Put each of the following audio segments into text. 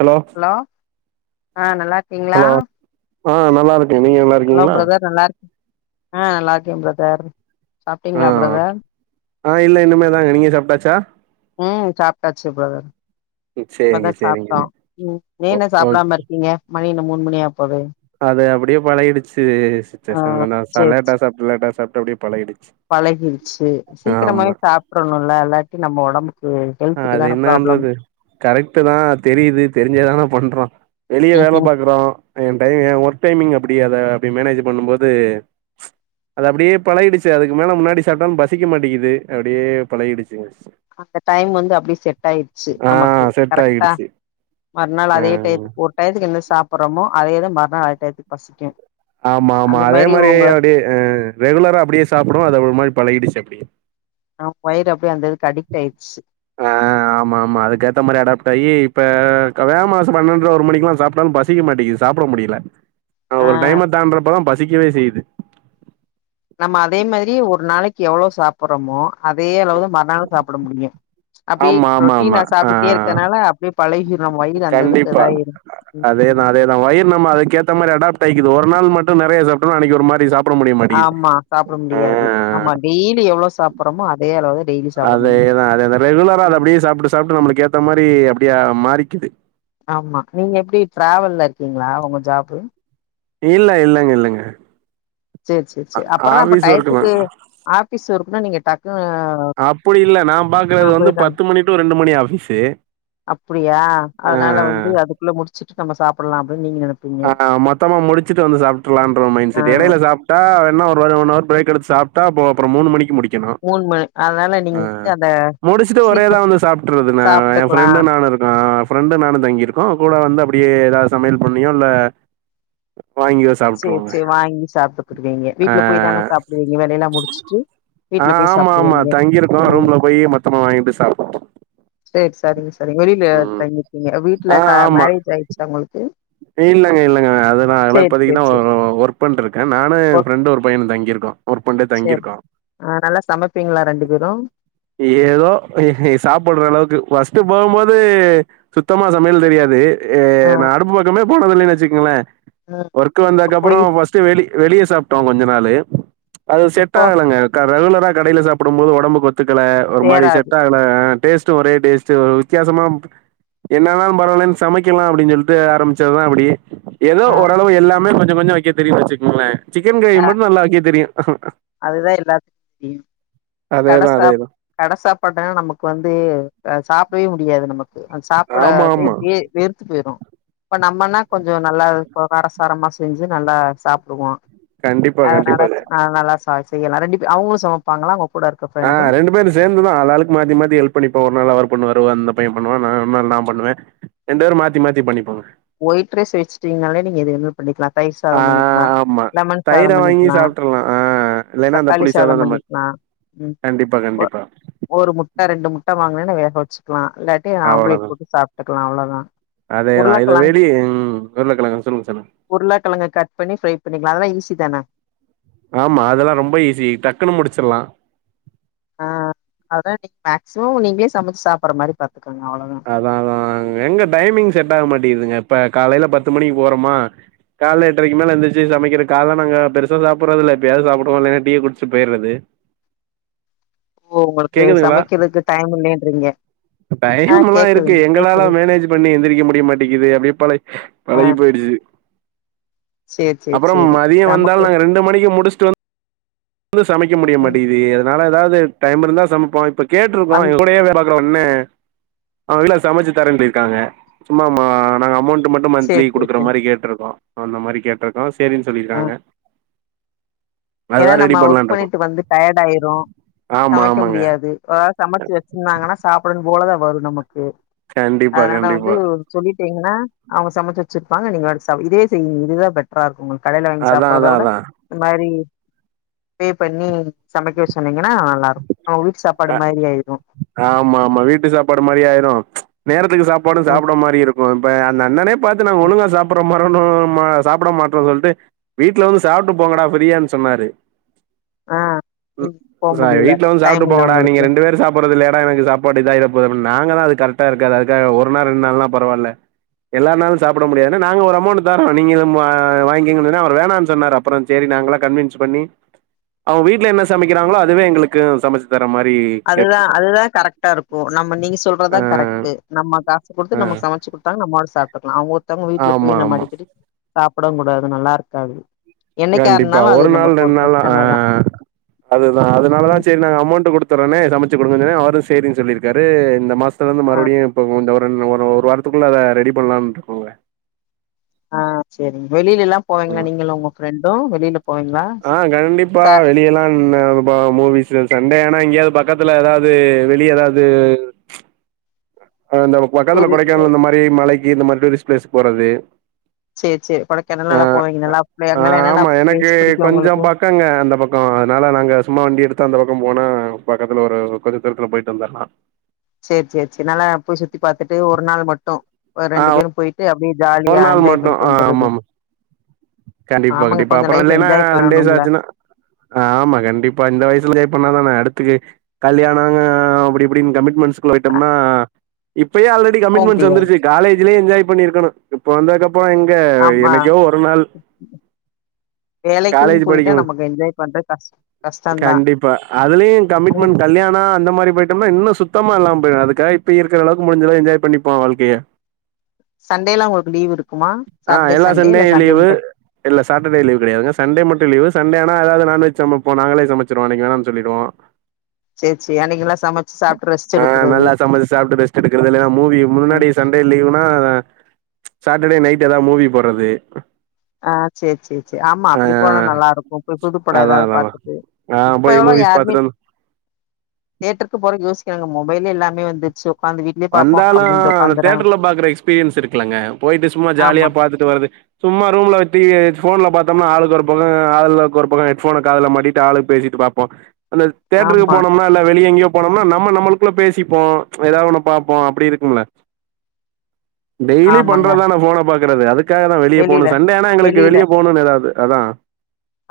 Hello hello ஆ நல்லா இருக்கீங்களா ஹலோ ஆ நல்லா இருக்க நீங்க நல்லா ஹலோ இருக்கீங்களா பிரதர் நல்லா இரு ஆ நல்லா இருக்கே பிரதர் ஆ சாப்டிங்களா பிரதர் ஆ இல்ல இனி மே தாங்க நீங்க சாப்ட்டாச்சா ம் சாப்ட்டாச்சு பிரதர் சேரிங்க இப்பதா சாப்ட்டோ சேரிங்க ம் ஏ ஓ இன்னு ஓகே சாப்டாம இருக்கீங்க மணி என்ன மூணு மணியாபோது அது அப்டியே பழகிடுச்சு ஆ சிஸ்டர் கொஞ்ச லேட்டா சாப்ட்டு லேட்டா சாப்ட்டு அப்டே பழகிடுச்சு பழகிடுச்சு சீக்கிரமாவே ஆமா சாப்ட்றணுல்ல இல்லாட்டி நம்ம ஒடம்புக்கு ஆ ஹெல்த்துக்கு அது தான ப்ராப்ளம் என்னன்றது கரெக்டு தா தெரியுது தெரிஞ்சாதான பண்றோ வெளிய வேல பாக்குறோ [unintelligible] ஒர்க் டைமிங் அப்புடி அத அப்டி மேனேஜ் பண்ணும் போது அது அப்டியே பழகிடுச்சு அதுக்கு மேல முன்னாடி சாப்ட்டாலு பசிக்க மாட்டெங்கிது அப்டியே பழகிடுச்சு அந்த டைம் வந்து அப்டி செட் ஆயிருச்சு ஆ நமக்கு செட் கரெக்டா ஆகிடுச்சு மறுநாள் ஆ அதே டயத்துக்கு ஒரு டயத்துக்கு என்ன சாப்புட்றமோ அதேதா மறுநாள் அதே டயத்துக்கு பசிக்கு ஆமா ஆமா அந்த அதே மாரி உங்க அப்டியே ரெகுலரா அப்டியே சாப்டவு அது ஒரு மாரி பழகிடுச்சு அப்டியே ஆ வயிறு அப்டே அந்த இதுக்கு அடிக்ட் ஆயிர்ச்சு ஆ ஆமா ஆமா அதுக்க ஏத்த மாரி அடாப்ட் ஆகி இப்ப வேமா சாப் பன்னெண்ற ஒரு மணிக்லா சாப்ட்டாலு பசி பசிக்க மாட்டேங்கிது சாப்ட முடியல அ ஒரு ஆ டைம தாண்ட்றப்பதா பசிக்கவே செய்யு நம்ம அதே மாதிரி ஒரு நாளக்கி எவ்ளோ சாப்பட்றோமோ அதே அளவு தா மறுநாளு சாப்ட முடியு அப்டியே ஆமா, ஆமா, ஆமா. ரொட்டினா ஆ சாப்டுட்டே இருக்கனால அப்டியே பழகிடு வயிறு அந்ததுக்கு இதாயிரு அதேதா அதேதா வயிறு நம்ம அக்கேத்த மாரி அடாப்ட் ஆய்க்குது ஒரு நாள் மட்டு நெறய சாப்ட்டோனா அன்னக்கி ஒரு மாரி சாப் ஆமா சாப்ட முடியாது ஆமா டெய்லி எவ்ளோ சாப்புட்றோமோ அதே அளவு த டெய்லி சாப்பிட முடியும். அதேதா அதேத ரெகுலரா அத ம். அப்டியே சாப்புட்டு சாப்ட்டு நம்மளுக்கு ஏத்த மாரி அப்டியே மாறிக்கிது ஆமா நீங்க எப்டி டிராவல்ல இருக்கீங்களா உங்க ஜாப்பு இல்ல இல்லெங்க இல்லெங்க சேர் சேர் சேர் அப்பறன்னா அப்றொ ஒர்க் தான். டயத்துக்கு ஆஃபீஸ் இருக்குன்னா நீங்க டக்னு அப்புடி இல்ல நா பாக்குறது வந்து பத்து மணி டு ரெண்டு மணி ஆஃபீஸு அப்புடியா ஆ அதுனால வ குள்ள முடுச்சுட்டு நம்ம சாப்புட்லா அப்டின் நீங்க நெனப் ஆ மொத்தமா முடுச்சட்டு வந்து சாப்ட்றலான்ற மைண்ட் ஆ செட்டு எடைல சா [unintelligible] வேனா ஒரு ஒன் அவர் பிரேக் எடுத்து சாப்ட்டா அப்பறொ மூனு மணிக்கு முடி க்கனு மணி அதனால நீங்க அ வந்து அந்த முடிச்சுட்டு சீக்கிர ஒரேதா வந்து சாப்ட்றது நா எ சாப்ட்டுக்கலா ஃப்ரெண்டு நானு இருக் ஆ ஃப்ரெண்டு நானு தங்கிருக்கோ கூட வந்து அப்டியே எதாது சமையல் பண்ணியு இல்ல வாங்கியு ச சேரி சேரி வாங்கி சாப்ட்டுகிருவீங்க ஆ வீட்ல போய் தான சாப்டுவீங்க வேலைய லா முடுச்சுட்டு அ ஆமா ஆமா தங்கிருக்கோ ரூம்ல போய் மொத்தமா வாங்கிட்டு சாப்புட்டு சேர் சரிங்க சரிங்க வெளில தங்கிருக்கீங்க வீட்டுல ஆ க ஆமா மேரேஜ் ஆயிருச்சா உங்களுக்கு இல்லங்க இல்லங்க அதுலா ஆகல சேரி இப்பதிக் சேரி கிதா சேரி ஒர்க் பண்ட்ருக்கே நானு எ ஒர்க் ஃப்ரெண்டு ஒரு பையனு தங்கிருக்கோ ஒர்க் பண்ட்டே தங்கிருக்கோ அ நல்லா சமப்பிங்ளா ரெண்டு பேரு ஏதோ சாப்புட்ற அளவுக்கு ஃபஸ்ட்டு போம்போது சுத்தமா சமையல் தெரியாது எ ஆ நா அடுப்பு பக்கமே போனதில்லைன் வச்சுக்குங்ளே ஆ ஒர்க் இப்ப வந்தக்க அப்பறொ போய் ஃபஸ்ட் டு வெளி வெளிய சாப்ட்டோ கொஞ்ச நாளு அது செட் இப்போ ஆகலங்க க ரெகுலரா கடைல சாப்புடும் போது ஒடம்புக்கு ஒத்துக்கல ஒரு மாரி சேராது செட் ஆக ல டேஸ்ட்டு ஒரே டேஸ்ட்டு ஒரு வித்யாசமா என்னானாலு பரவாலென் சமைக்கலா அப்டின் சொல்ட்டு ஆரம்பிச் சதுதா அப்புடி எதோ ஆ ஓரளவு எல்லாமே கொஞ்சொ கொஞ்சோ வக்கெ தெரியுன் வச்சுக்கோங்ளே சிக்கன் ஆ க்ரேவி மட்டு நல்லா வக்கெ தெரியு அதுதா எல்லாத்துக்கு தெரியு கட அதேதா சா அதேதா கட சாப்பாட்ன்னா நமக்கு வந்து அ சாப்டவே முடியாது நமக் அத ஆமா சாப்டதே ஆமா வே வெறுத்து போய்ரு இப்ப நம்மனா கொஞ்சொ நல்லா காரசாரமா செஞ்சு நல்லா சாப்டுவோ கண்டிப்பா அது கண்டிப்பாங்க நடக் நல்லா சாட்சி செய்யலா ரெண்டு பே அவுங்களு சமப்பாங்களா அவுங் ஆ ரெண்டு பேரு சேந்துதா ஆளாளாக்கு மாத்தி மாத்தி ஹெல்ப் பண்ணிபோ ஒரு நாள் அவரு பண்ணுவாரு அந்த பையே பண்ணுவா நா நம்மாள் நா பண்ணுவே ரெண்டேரு மாத்தி மாத்தி பண்ணிப்போங்க ஒய்ட் ரைஸ் வச்சுட்டீங்னாலே நீங்க எது என்னும் பண்ணிக்கலா தயிர் சாதோ ஆ பண்ணிக்கலா ஆமா லெமன் தயிர சாதம் வாங்கி பண்ணிக்கலா சாப்ட்றலா ஆ இல்லைன்னா அந்த தக்காளி புளிசாதோ சாதம் அந்த மாரி பண்ணிக்கலா ம் கண்டிப்பா போ கண்டிப்பா ஒரு முட்ட ரெண்டு முட்ட வாங்கேனேன்னா வேக வச்சுக்கலா இல்லாட்டி ஆம்லேட் அவ்வளதா போட்டு சாப்ட்டுக்கலா அவ்ளோதா அதேதா இத உருளக்கெழங் வெளியு உருளைக்கெழங்கு சொல்லுங்க சொல்லுங்க உருளக்கிழங்கு கட் பண்ணி ஃப்ரை பண்ணிக்கலா அதெல்லா ஈசி தான ஆமா அதெல்லா ரொம்ப ஈஸி டக்குன்னு முடிச்சிட்லா ஆ அததா நீ மேக்சிமம் நீங்களே சமச்சு சாப்டுற மாதிரி பாத்துக்கோங்க அவ்ளோதா அத்னாலதா எங்க டைமிங் செட் ஆக மாட்டிங்துங்க இப்ப காலைல பத்து மணிக்கு போறோமா கால எட்டரக்கி மேல எந்துருச்சு சமக்கிறது கால்ல நாங்க பெருசா சாப்படுறது இல்ல எப்பயாவது சாப்படுவோம் இல்லன்னா டீய குடிச் சு போய்ர்றது ஓ உங்களுக்கு கேக்குதுங்களா சமக்கிறதுக்கு டைம் இல்லைன்றீங்க அ அப்பல்லா இருக்கு எங்களால மேனேஜ் பண்ணி எந்திரிக்க முடிய மாட்டேங்கீது அப்டி பழ ஆ பழயி போ போயிடுச்சு சேரி சேரி அப்றம் சேரி மதியோ நமக்கு வந்தாலு நாங்க ரெண்டு மணிக்கு முடிச்ட்டு வந் எதும் சமக்க முடிய ம் மாட்டேங்கிது அத்னால எதாவ்து டைம் இருந்தா சமப்போ இப்ப கேட்டுருக்கோ அந் எங்க கூடயே வேல பாக்குற அண்ணே ஆ வீட்ல சமச்சு தரேன் சொல்லிற்க்காங்க சும்மா மா நாங்க அமௌண்ட்டு மட்டு மந்த்லி சேரி சேரி குடுக்குற சேரி மாரி கேட்ருக்கோ அந்த மாதிரி கேட்ருக்கோ சேரின்னு ஆ சொல்லிர்க்காங்க ஏன்னா நம்ம ஒர்க் பண்ணிட்டு வந்து டயர்ட் ஆயிர்ரோ ஆமா சமக்க ஆமாங்க முடியாது ஒர் ஆள் சமச்சு வச் சாப்பிடன்னு போலதா வரு நமக்கு கண்டிப்பா அத்னால வந்து கண்டிப்பா சொல்லிட்டீங்கன்னா அவங்க சமச்சு வச்ருப்பாங்க நீங்க இதுவே செய்ங்க இதுதா பெட் இருக்கும் கடையில வாங்கி அதா சாப்பிடுறதை அதா விட அதா இந்த மாதிரி பே பண்ணி சமக்க சொன்னீங்கன்னா நல்லாருக்கு அவுங்க வீட்டு சாப்பாடு அ மாதிரி ஆயிடு ஆமா ஆமா வீட்டு சாப்பாடு மாதிரி ஆயிரு நேரத்துக்கு சாப்பாடு ம் சாப்பிட்ற மாரி இருக்கு இப்ப அந்த அண்ணனே பாத்து நாங்க ம் ஒழுங்க சாப்படுற மாதிரி சாப்பிட மாட்டோம்னு சொல்லிட்டு வீட்டுல வந்து சாப்பிட்டு போங்கடா ஃபிரியானு சொன்னாரு ஆ நீ எப்ட்றா வீட்ல வந்து சாபட்டு போங்கடா நீ ரெண்டு பேரு சாப்ட்டு போறதில்லையாடா எனக்கு சாப்பாடு இதாயிட போது அப்டின் நாங்க தா அது கரெக்டா இருக்காது அதுக்காக ஒரு நாள் ரெண்டு நாள்லா பரவால்ல எல்லார் னாலு சாப்ட முடியாதுன்னு நாங்க ஒரு அமௌண்ட் தர்றோ நீங்க இத்தல மா வாங்கிங்கங்கன்னா சொன்னே அவர் வேணான்னு சொன்னார் அப்றோ சரி நாங்கள்லா கன்வின்ஸ் பண்ணி அவங்க வீட்டுல என்ன சமக்கிறாங்களோ அதுவே எங்களுக்கு சமச்சு தர்ற மாரி அதுதா கேட்ருக்கோ அதுதா கரெக்ட்டாருக்கும் நம்ம நீங்க ஆ சொல்றதா கரெக்ட் நம்ம காசு ஆ குடுத்து நம்ம சமச்சு குடுத் குட் தாங் நம்ம பாட்டு சாப்ட்டுக்கலா அவுங்க ஒர்த்தங்க வீட்டுல ஆமா போய் நம்ம ஆமா அடிக்கடி சாப்டவு கூடாது நல்லாருக்காது கண்டிப்பா ஒரு நாள் ரெண்டு நாள் ஆ அதுதா அதனாலதா சரி நாங்க அமௌண்ட் குடுத் தர்றன்னே சமச்சுக் குடுங்கன்னு சொன்னே அவரு சேரினு சொல்லிருக்காரு இந்த மாசத்தலந்து இருந்து ஆ மறுபடியு இப்ப ஒன்த்த ஒரு ரெண் ஒரு வாரோ அதுக்குள்ள அத ரெடி பண்ணலாம்னு இருக்கோங்க ஆ சேரிங்க வெளில எல்லா போவீங்களா ம் நீங்களு உங்க ஃப்ரெண்டு வெளில போவீங்களா ச ஆ கண்டிப்பா வெளியலா நின்னு ப்ப மூவிஸ் சண்டே ஆனா இங்கேயாவது பக்கத்துல ஏதாவது வெளிய ஏதாவ்து அ இந்த பக்கத்துல டூரு கொடைக்கானல் இந்த மாரி மலக்கி இந்த மாதிரி டூரிஸ்ட் ப்ளேஸ் போறது செர் செரி கொடைக்கானல் ஆ நல்லா போவீங்களா அங்கல்லா என்னென்னா பிளேஸ் புடிக்கு உங்களுக்கு இருக்காங்க அந்த பக் கோ அதனால நாங்க சும்மா வண்டி எடுத்து அந்த பக்கோ போனா பக்கத்துல ஒரு கொஞ்ச தூரத்துல போய்ட்டு வந்துருலா சேர் சேர் சேரி நல்லா போய் சுத்தி பாத்துட்டு ஒரு நாள் மட்டு ஆ ரெண்டு பேரு போயி ட்டு அப்டியே ஒரு ஜாலியா நாள் என்ஜாய் மட்டும். பண்ட்டு ஆ வந்துறது ஆமாமா. கண்டிப்பா ஆமாங்க கண்டிப்பா கொஞ்ச அப்றோ லைஃப் இல்லைன்னா என்ஜாய் சண்டேஸ் பண்ணணும்ல ஆச்சுனா ஆமா கண்டிப்பா இந்த வயசுல என்ஜாய் பண்ணாதான அடுத்து கல்யாணோங்க அப்டி இப்டின்னு கமிட்மெண்ஸ்ட்குள் போயிட்டோம்னா இப்பயே ஆல் ரெடி போ கமிட்மெண்ட்ஸ் முடியாது வந்துருச்சு காலேஜ்லயே என்ஜாய் பண்ணிருக்கணு இப்ப வந்ததுக்கப்றோ எங்க ஆமா என்னைக்கோ ஒரு நாள் வேலைக்கு காலேஜ் போயிட்டா படிக்கும் நமக்கு என்ஜாய் பண்றது கஷ் கஷ்டதா கண்டிப்பா அதுலயு கமிட்மெண்ட் கல்யாணோ அந்த மாரி போய்ட் டோம்னா இன்னு சுத்தமா இல்லாம போய்டு அதுக்காக இப்ப இருக்கிறளவுக்கு முடிஞ்சளவு என்ஜாய் பண்ணிப்போ வாழ்கைய சண்டேல்லா உங்ளுக்கு லீவ் இருக்குமா ஆ சாட்டர்டே எல்லா சண்டே இல்ல சண்டேயு சண்டே லீவு முட்டு இல்ல சாட்டடே லீவ் கெடையாதுங்க சண்டே மட்டு லீவு சண்டேயானா எதாவது நான்வெஜ் சமப்போ நாங்களே சமச்சிருவோ அன்னைக்கு வேணான் சொல்லிடுவோ சேர் சேரி அன்னைக்கெல்லா சமச்சு சாப்பிட்டு ரெஸ்ட் எடுக்றது சமச்சு சாப்ட்டு ரெஸ் ட் எடுக்றது இல்லைன்னா மூவி ம் முன்னாடி சண்டே லீவுன்னா சாட்டர்டே நைட்டு எதா மூவி போறது ஆ சேர் சேர் சேரி ஆமா ஆ அப்டி போனா நல்லா இருக்கு போய் புதுப்படோ அதா ஏதாவது அதா அதா பாத்துட்டு ஆ இப்ப போய் எவ்ளோ மூவிஸ் யாருமே பாத்துட்டு வந்து தேட்ருக்கு போறதுக் யோசிக்றாங்க மொபைல்லே எல்லாமே வந்துருச்சு உக்காந்து வீட்லயே பாப்போ வந்தாலு அப்டின்ட்டு அந்த உக்காந்துறாங்க தேட்டர்ல பாக்குற எக்ஸ்பீரியன்ஸ் இருக்குலங்க போய்ட்டு சும்மா ஜாலியா ஆமா பாத்துட்டு வரது சும்மா ரூம்ல டிவி ஃபோன்ல பாத்தோம்னா ஆளுக்கொரு பக்கோ ஆளுலக் ஒருப்பக்கோ ஹெட்ஃபோன காதுல மாட்டிட்டு ஆளுக்கு பேசிட்டு பாப் போ அந்த தேட்ருக்கு ஆமா போனோம்னா இல்ல வெளிய எங்கேயோ போனோம்னா நம்ம நம்மளுக்குள்ள பேசிப்போ ஏதா ஒன்ன பாப்போ அப்டி இருக்கும்ல டெய்லி ஆமாங்க பண்றதுதான ஃபோன பாக்றது அதுக் காக தா வெளிய வெளில போணு சண்டேயானா எங்களுக்கு வெளில வெளியே போனுன் ஏதாவுது அதா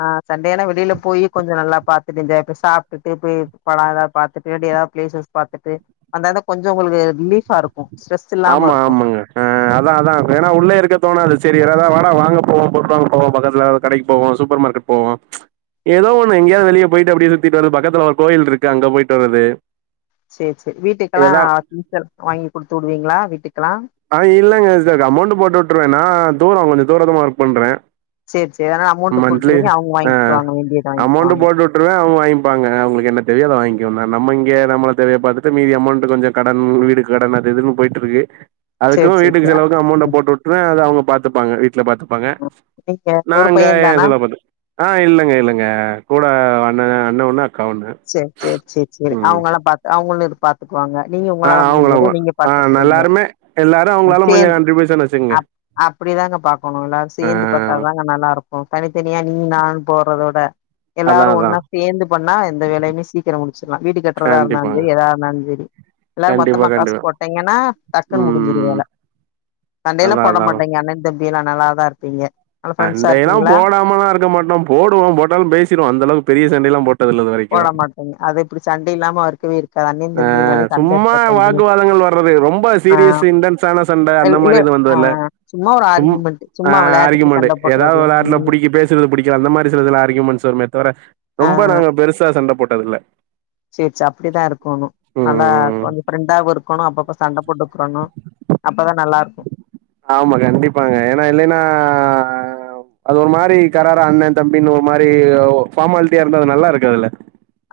ஆ சண்டேயானா வெளில போய் கொஞ்சோ நல்லா பாத்துட்டு என்ஜாய் இப்ப சாப்ட்டுட்டு போய் படோ ஏதாவ பாத்துட்டு அப்டியே எதாவ பிளேசஸ் பாத்துட்டு அந்தாத கொஞ்சோ ஒங்களுக்கு ரிலீஃபா இருக் கு ஸ்ட்ரெஸ் இல் ஆமா ஆமாங்க அ அதா அதா ஏன்னா உள்ளயே இருக்க தோணாது செரி எதாத வாடா வாங்க போவோ பொருள் வாங்க போவோ பக்கத்துல கடைக்கு போவோ சூப்பர்மார்கெட் போவோ ஏதோ ஒன்னு எங்கேயாது வெளிய போய்ட்டு அப்டியே சுத்திட் வரது பக்கத்துல ஒரு கோயில்டுருக்கு அங்க போய்ட்டு வரது சேர் சேரி வீட்டுக்குலா திங்ஸ் வாங்கி குடுத்து வுடுவீங்ளா வீட்டுக்குலா ஆ இல்லைங்க சிஸ்டர் அமௌண்ட்டு போட்டு வுட்டுருவே நா தூரோ கொஞ்சோ தூரதமா ஒர்க் பண்றே சேர் சேரி ஆனா அமௌண்ட் மந்த்லி குடுத்துருவீங்க அவுங்க வாய்ன்க்வாங்க வேண்டியத வாய்ன்கிருவாங்க அப்டிதா அவுங்க வாங்கிப்பாங்க அவுங்ளுக்கு என்ன தேவயோ அத வாய்ன்க்கு நம்ம இங்கே நம்ம தேவய பாத்துட்டு மீதி அமௌண்ட்டு கொஞ்ச கடன் வீடு கடன் அது இதுன்னு போய்ட்டுருக்கு அதுக்கு சேரி சேரி வீட்டுக்கு சேரி செலவுக்கு அமௌண்ட்ட ம் போட்டு வுட்ருவே அது அவுங்க பாத்துப்பாங்க வீட்ல பாத்துப்பாங்க ம் நீங்க நா ஒரு இங்க ஏ பையன்தானா செலவ பாத்து ஆ இல்லங்க இல்லங்க கூட அண்ண அண்ண ஒன்னு அக்கா ஒன்னு சேர் சேர் சேர் சேரி அவுங்கல்லா பாத் அவுங்களு இது பாத் துக்குவாங்க நீங்க ஆ ஒங்களால அவங்கள முடிஞ்சத அவங்க நீங்க ஆ பாத்துக்கிறீங்க எல்லாருமே எல்லாரு அவங்களால முடிஞ்ச சேந்து கான்ட்ரிபியூஷன் வச்சுக்கங்க அப் அப்டிதாங்க பாக்கோணு எல்லாரு ஆ சேந்து பாத் தா தாங்க நல்லாருக்கு தனித்தனியா நீ நான் போறதோட அதா எல்லாரு அதா ஒன்னா சேந்து பண்ணா எந்த வேலையுமே சீக்கிரோ முடிச்சிர்லா வீடு கட்டுறதாருந்தாலு கண்டிப்பாங்க சேரி எதாருந்தாலு சேரி எல்லாரு கண்டிப்பா மொத்தமா காசு கண்டிப்பா போட்டீங்கன்னா டக்குனு முடிஞ்சுரு ம் வேல சண்டைலா அதா போட அதா அதா மாட்டிங் எ அண்ணே தம்பி எல்லா நல்லாதா இருப்பீங்க நல்லா ஃப்ரெண்ட்ஸா சண்டையலா இருப்பீங்களா போடாமலாருக்க மாட்டோ போடுவோ போட்டாலு பேசிருவோ அந்தளவுக்கு பெரிய சண்டைலா போ போட மாட்டீங்க அது எப்டி சண்டை இல்லாமாவ இருக்கு வீடு ஆ சும்மா வாக்குவாதங்கள் வர்றது ரொம்ப ஆ சீரியஸ் இண்டன்ஸ்ஸான சண்ட அந்த இல் இல்ல மாரி எது ஆ வந்தல்ல சும்மா ஒரு சும் ஆர்கியுமெண்ட் ஆ சும்மா விளையாட்டுக்கு ஆர்கிமெண்ட்டு சண்ட எதாவ்து போடுறது வெளாட்ல ம் புடிக்கி பே சுறது புடிக்ல அந்த மாரி சிலதுல ஆர்கிமெண்ட்ஸ் வருமே தவர ஆ ரொம்ப நாங்க பெருசா சண்ட போட்டதில்ல சேர் சே அப்டித்தா இருக்கோனு நல்லா ம் கொஞ்சொ ஃப்ரெண்டாவு இருக்கோனு அப்பப்ப சண்ட போட்டுக்கிறனு அப்பதா நல்லாருக்கு ஆமா கண்டிப்பாங்க ஏனா இல்லைனா அது ஒரு மாரி கராரா அண்ணே தம்பின் ஒரு மாரி ஃபார்மால்ட்டியாருந்த அது நல்லாருக்குதுல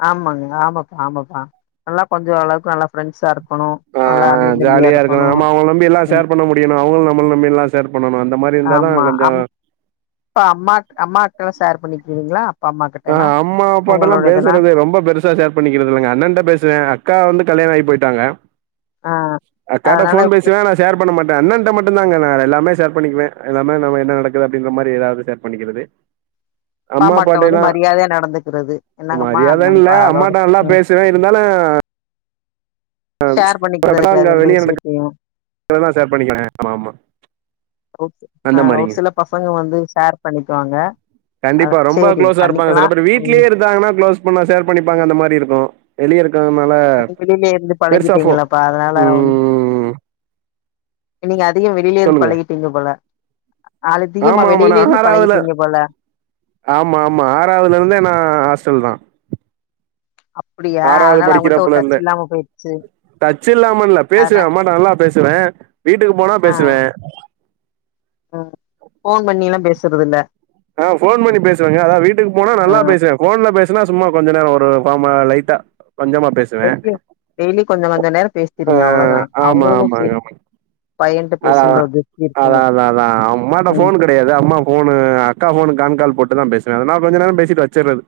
ஆமாங்க ஆமாப்பா ஆமாப்பா நல்லா கொஞ்சொ ஓளவுக்கு நல்லா ஃப்ரெண்ட்ஸாரு க்கொனு ஆ நல்லா அண்ணே தம்பியாருக்கொனு ஏனா அவங்களு நம்மள நம்பி எல்லா ஷேர் பண்ணணு அந்த மாரிருந்த தா கொஞ்சொ ப்ப அம்மா அம்மாட்லா ஷேர் பண்ணிக்கிவீங்ளா ஆ அம்மா அப்பாட்டலா பேசுறதே ரொம்ப பெரு சா ஷேர் பண்ணிக்கிறது இல்லங்க எங்கண்ணன்ட்ட பேசுவே அக்கா வந்து கல்யாணோ ஆயி போய்ட்டாங்க ஆ அக்காட்ட அதனால ஃபோன் இவங்க பேசுவே ஆனா ஷேர் பண்ணமாட்டே அண்ணன்ட்ட மட்டுந்தாங்க நா எல்லாமே ஷேர் பண்ணிக்குவே எல்லாமே நம்ம என்ன நடக்குது அப்டிங்ற மாரி எதாவ்து ஷேர் பண்ணிக்கிறது [inaudible] அம்மா வந்து அப்பாட்டைலா மரியாதையா நடந்துக்கிறது என்னங்கம்மா என்னங்ப்பா அதோட ம் ச்சன இருந்தாலு ஷேர் பண்ணிக்கிறது அங்க கெடயாது எந்த வெளிய நடக்க விஷ்யத்தையு இதெல்லா ஷேர் பண்ணிக்கிறேன் ஆமா ஆமா ஒரு சி ஆ அந்த ஒரு மாரிங்க சில பசங்க வந்து ஷேர் பண்ணிக்குவாங்க அ கண்டிப்பா ரொம்ப சேரி க்ளோஸாருப்பாங்க பண்ணிக்கலா சில பேரு ம் வீட்லே இருந்தாங்கன்னா க்ளோஸ் பண்ணா ஷேர் பண்ணிப்பாங்க அந்தமாரி இருக்கு வெளியரு க்கனால நீங்க வெளியில இருந்து பெருசா ஃபோ பழகிட்டீங்களாப்பா அதனால உம் நீங்க அதிகோ வெளிலேந்து சொல்லுங்க பழகிட்டீங்க போல அதிகமா ஆமா வெளிலேர்ந்து பழகிட்டீங்க போல ஆமாமா ஆறாவ்துலருந்தே நா ஹாஸ்டல் தா அப்பிடியா ஆறாவது அதனால அவுங்கள்ட்ட ஒரு படிக்கிறப்பல டச் இருந்தே இல்லாம போய்ருச்சு டச் இல்லாமல்ல பேசுவே அம்மாட்ட நல்லா பேசுவே வீட்டுக்கு போனா ஆ பேசுவே ம் ஃபோன் பண்ணில்லா பேசுறதுல்ல ஆ ஃபோன் பண்ணி பேசுவேங்க அதா வீட்டுக்கு போனா ஆ நல்லா பேசுவே ஃபோன்ல பேசுனா சும்மா கொஞ்ச நேரோ ஒரு ஃபாமா லைட்டா கொஞ்சமா பேசு டெய்லியு டெய்லி கொஞ்ச கொஞ்ச நேரோ ஆ பேசிருங்க அவ்ளதா அவுங்களுக்கு சேரி அதாதா அதா அதா அதா அம்மாட்ட ம் ஃபோன் கெடயாது அம்மா ஃபோனு அக்கா ஃபோனுக்கு கான் கால் போட்டுதா பேசுவே அதனால கொஞ்ச நேரோ பேசிட்டு வச்சுறது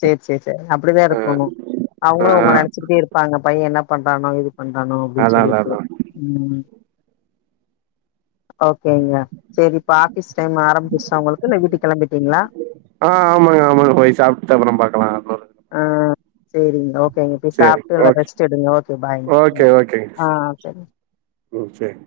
சேர் சேர் சேர் அப்டிதாருக்கொனு ஆ அவுங்களு உங்கள நெனச்சுகிட்டே இருப்பாங்க பையே என்ன பண்றானோ ஏது பண்றானோ அப்டின் அதா அதா சொல்லிட்டு அதா ம் ஓகேங்ளா செரி இப்ப ஆஃபீஸ் டைம் ஆரம்பிச்சுருச்சா ஒங்களுக்கு இல்ல வீட்டுக் கெளம்பிட்டீங்ளா ஆ ஆமாங்க ஆமாங்க போய் சாப்ட்டு அப்றோ பாக்லா [inaudible] ஆ சேரிங்க ஓ கேங்க போய் சேரி சாப்ட்டு நல்லா ஓகே ரெஸ்ட்டெடுங்க ஓகே பாய் ஓகே ம் ஓகேங்க ஆ ஆ செரி ம் சேர்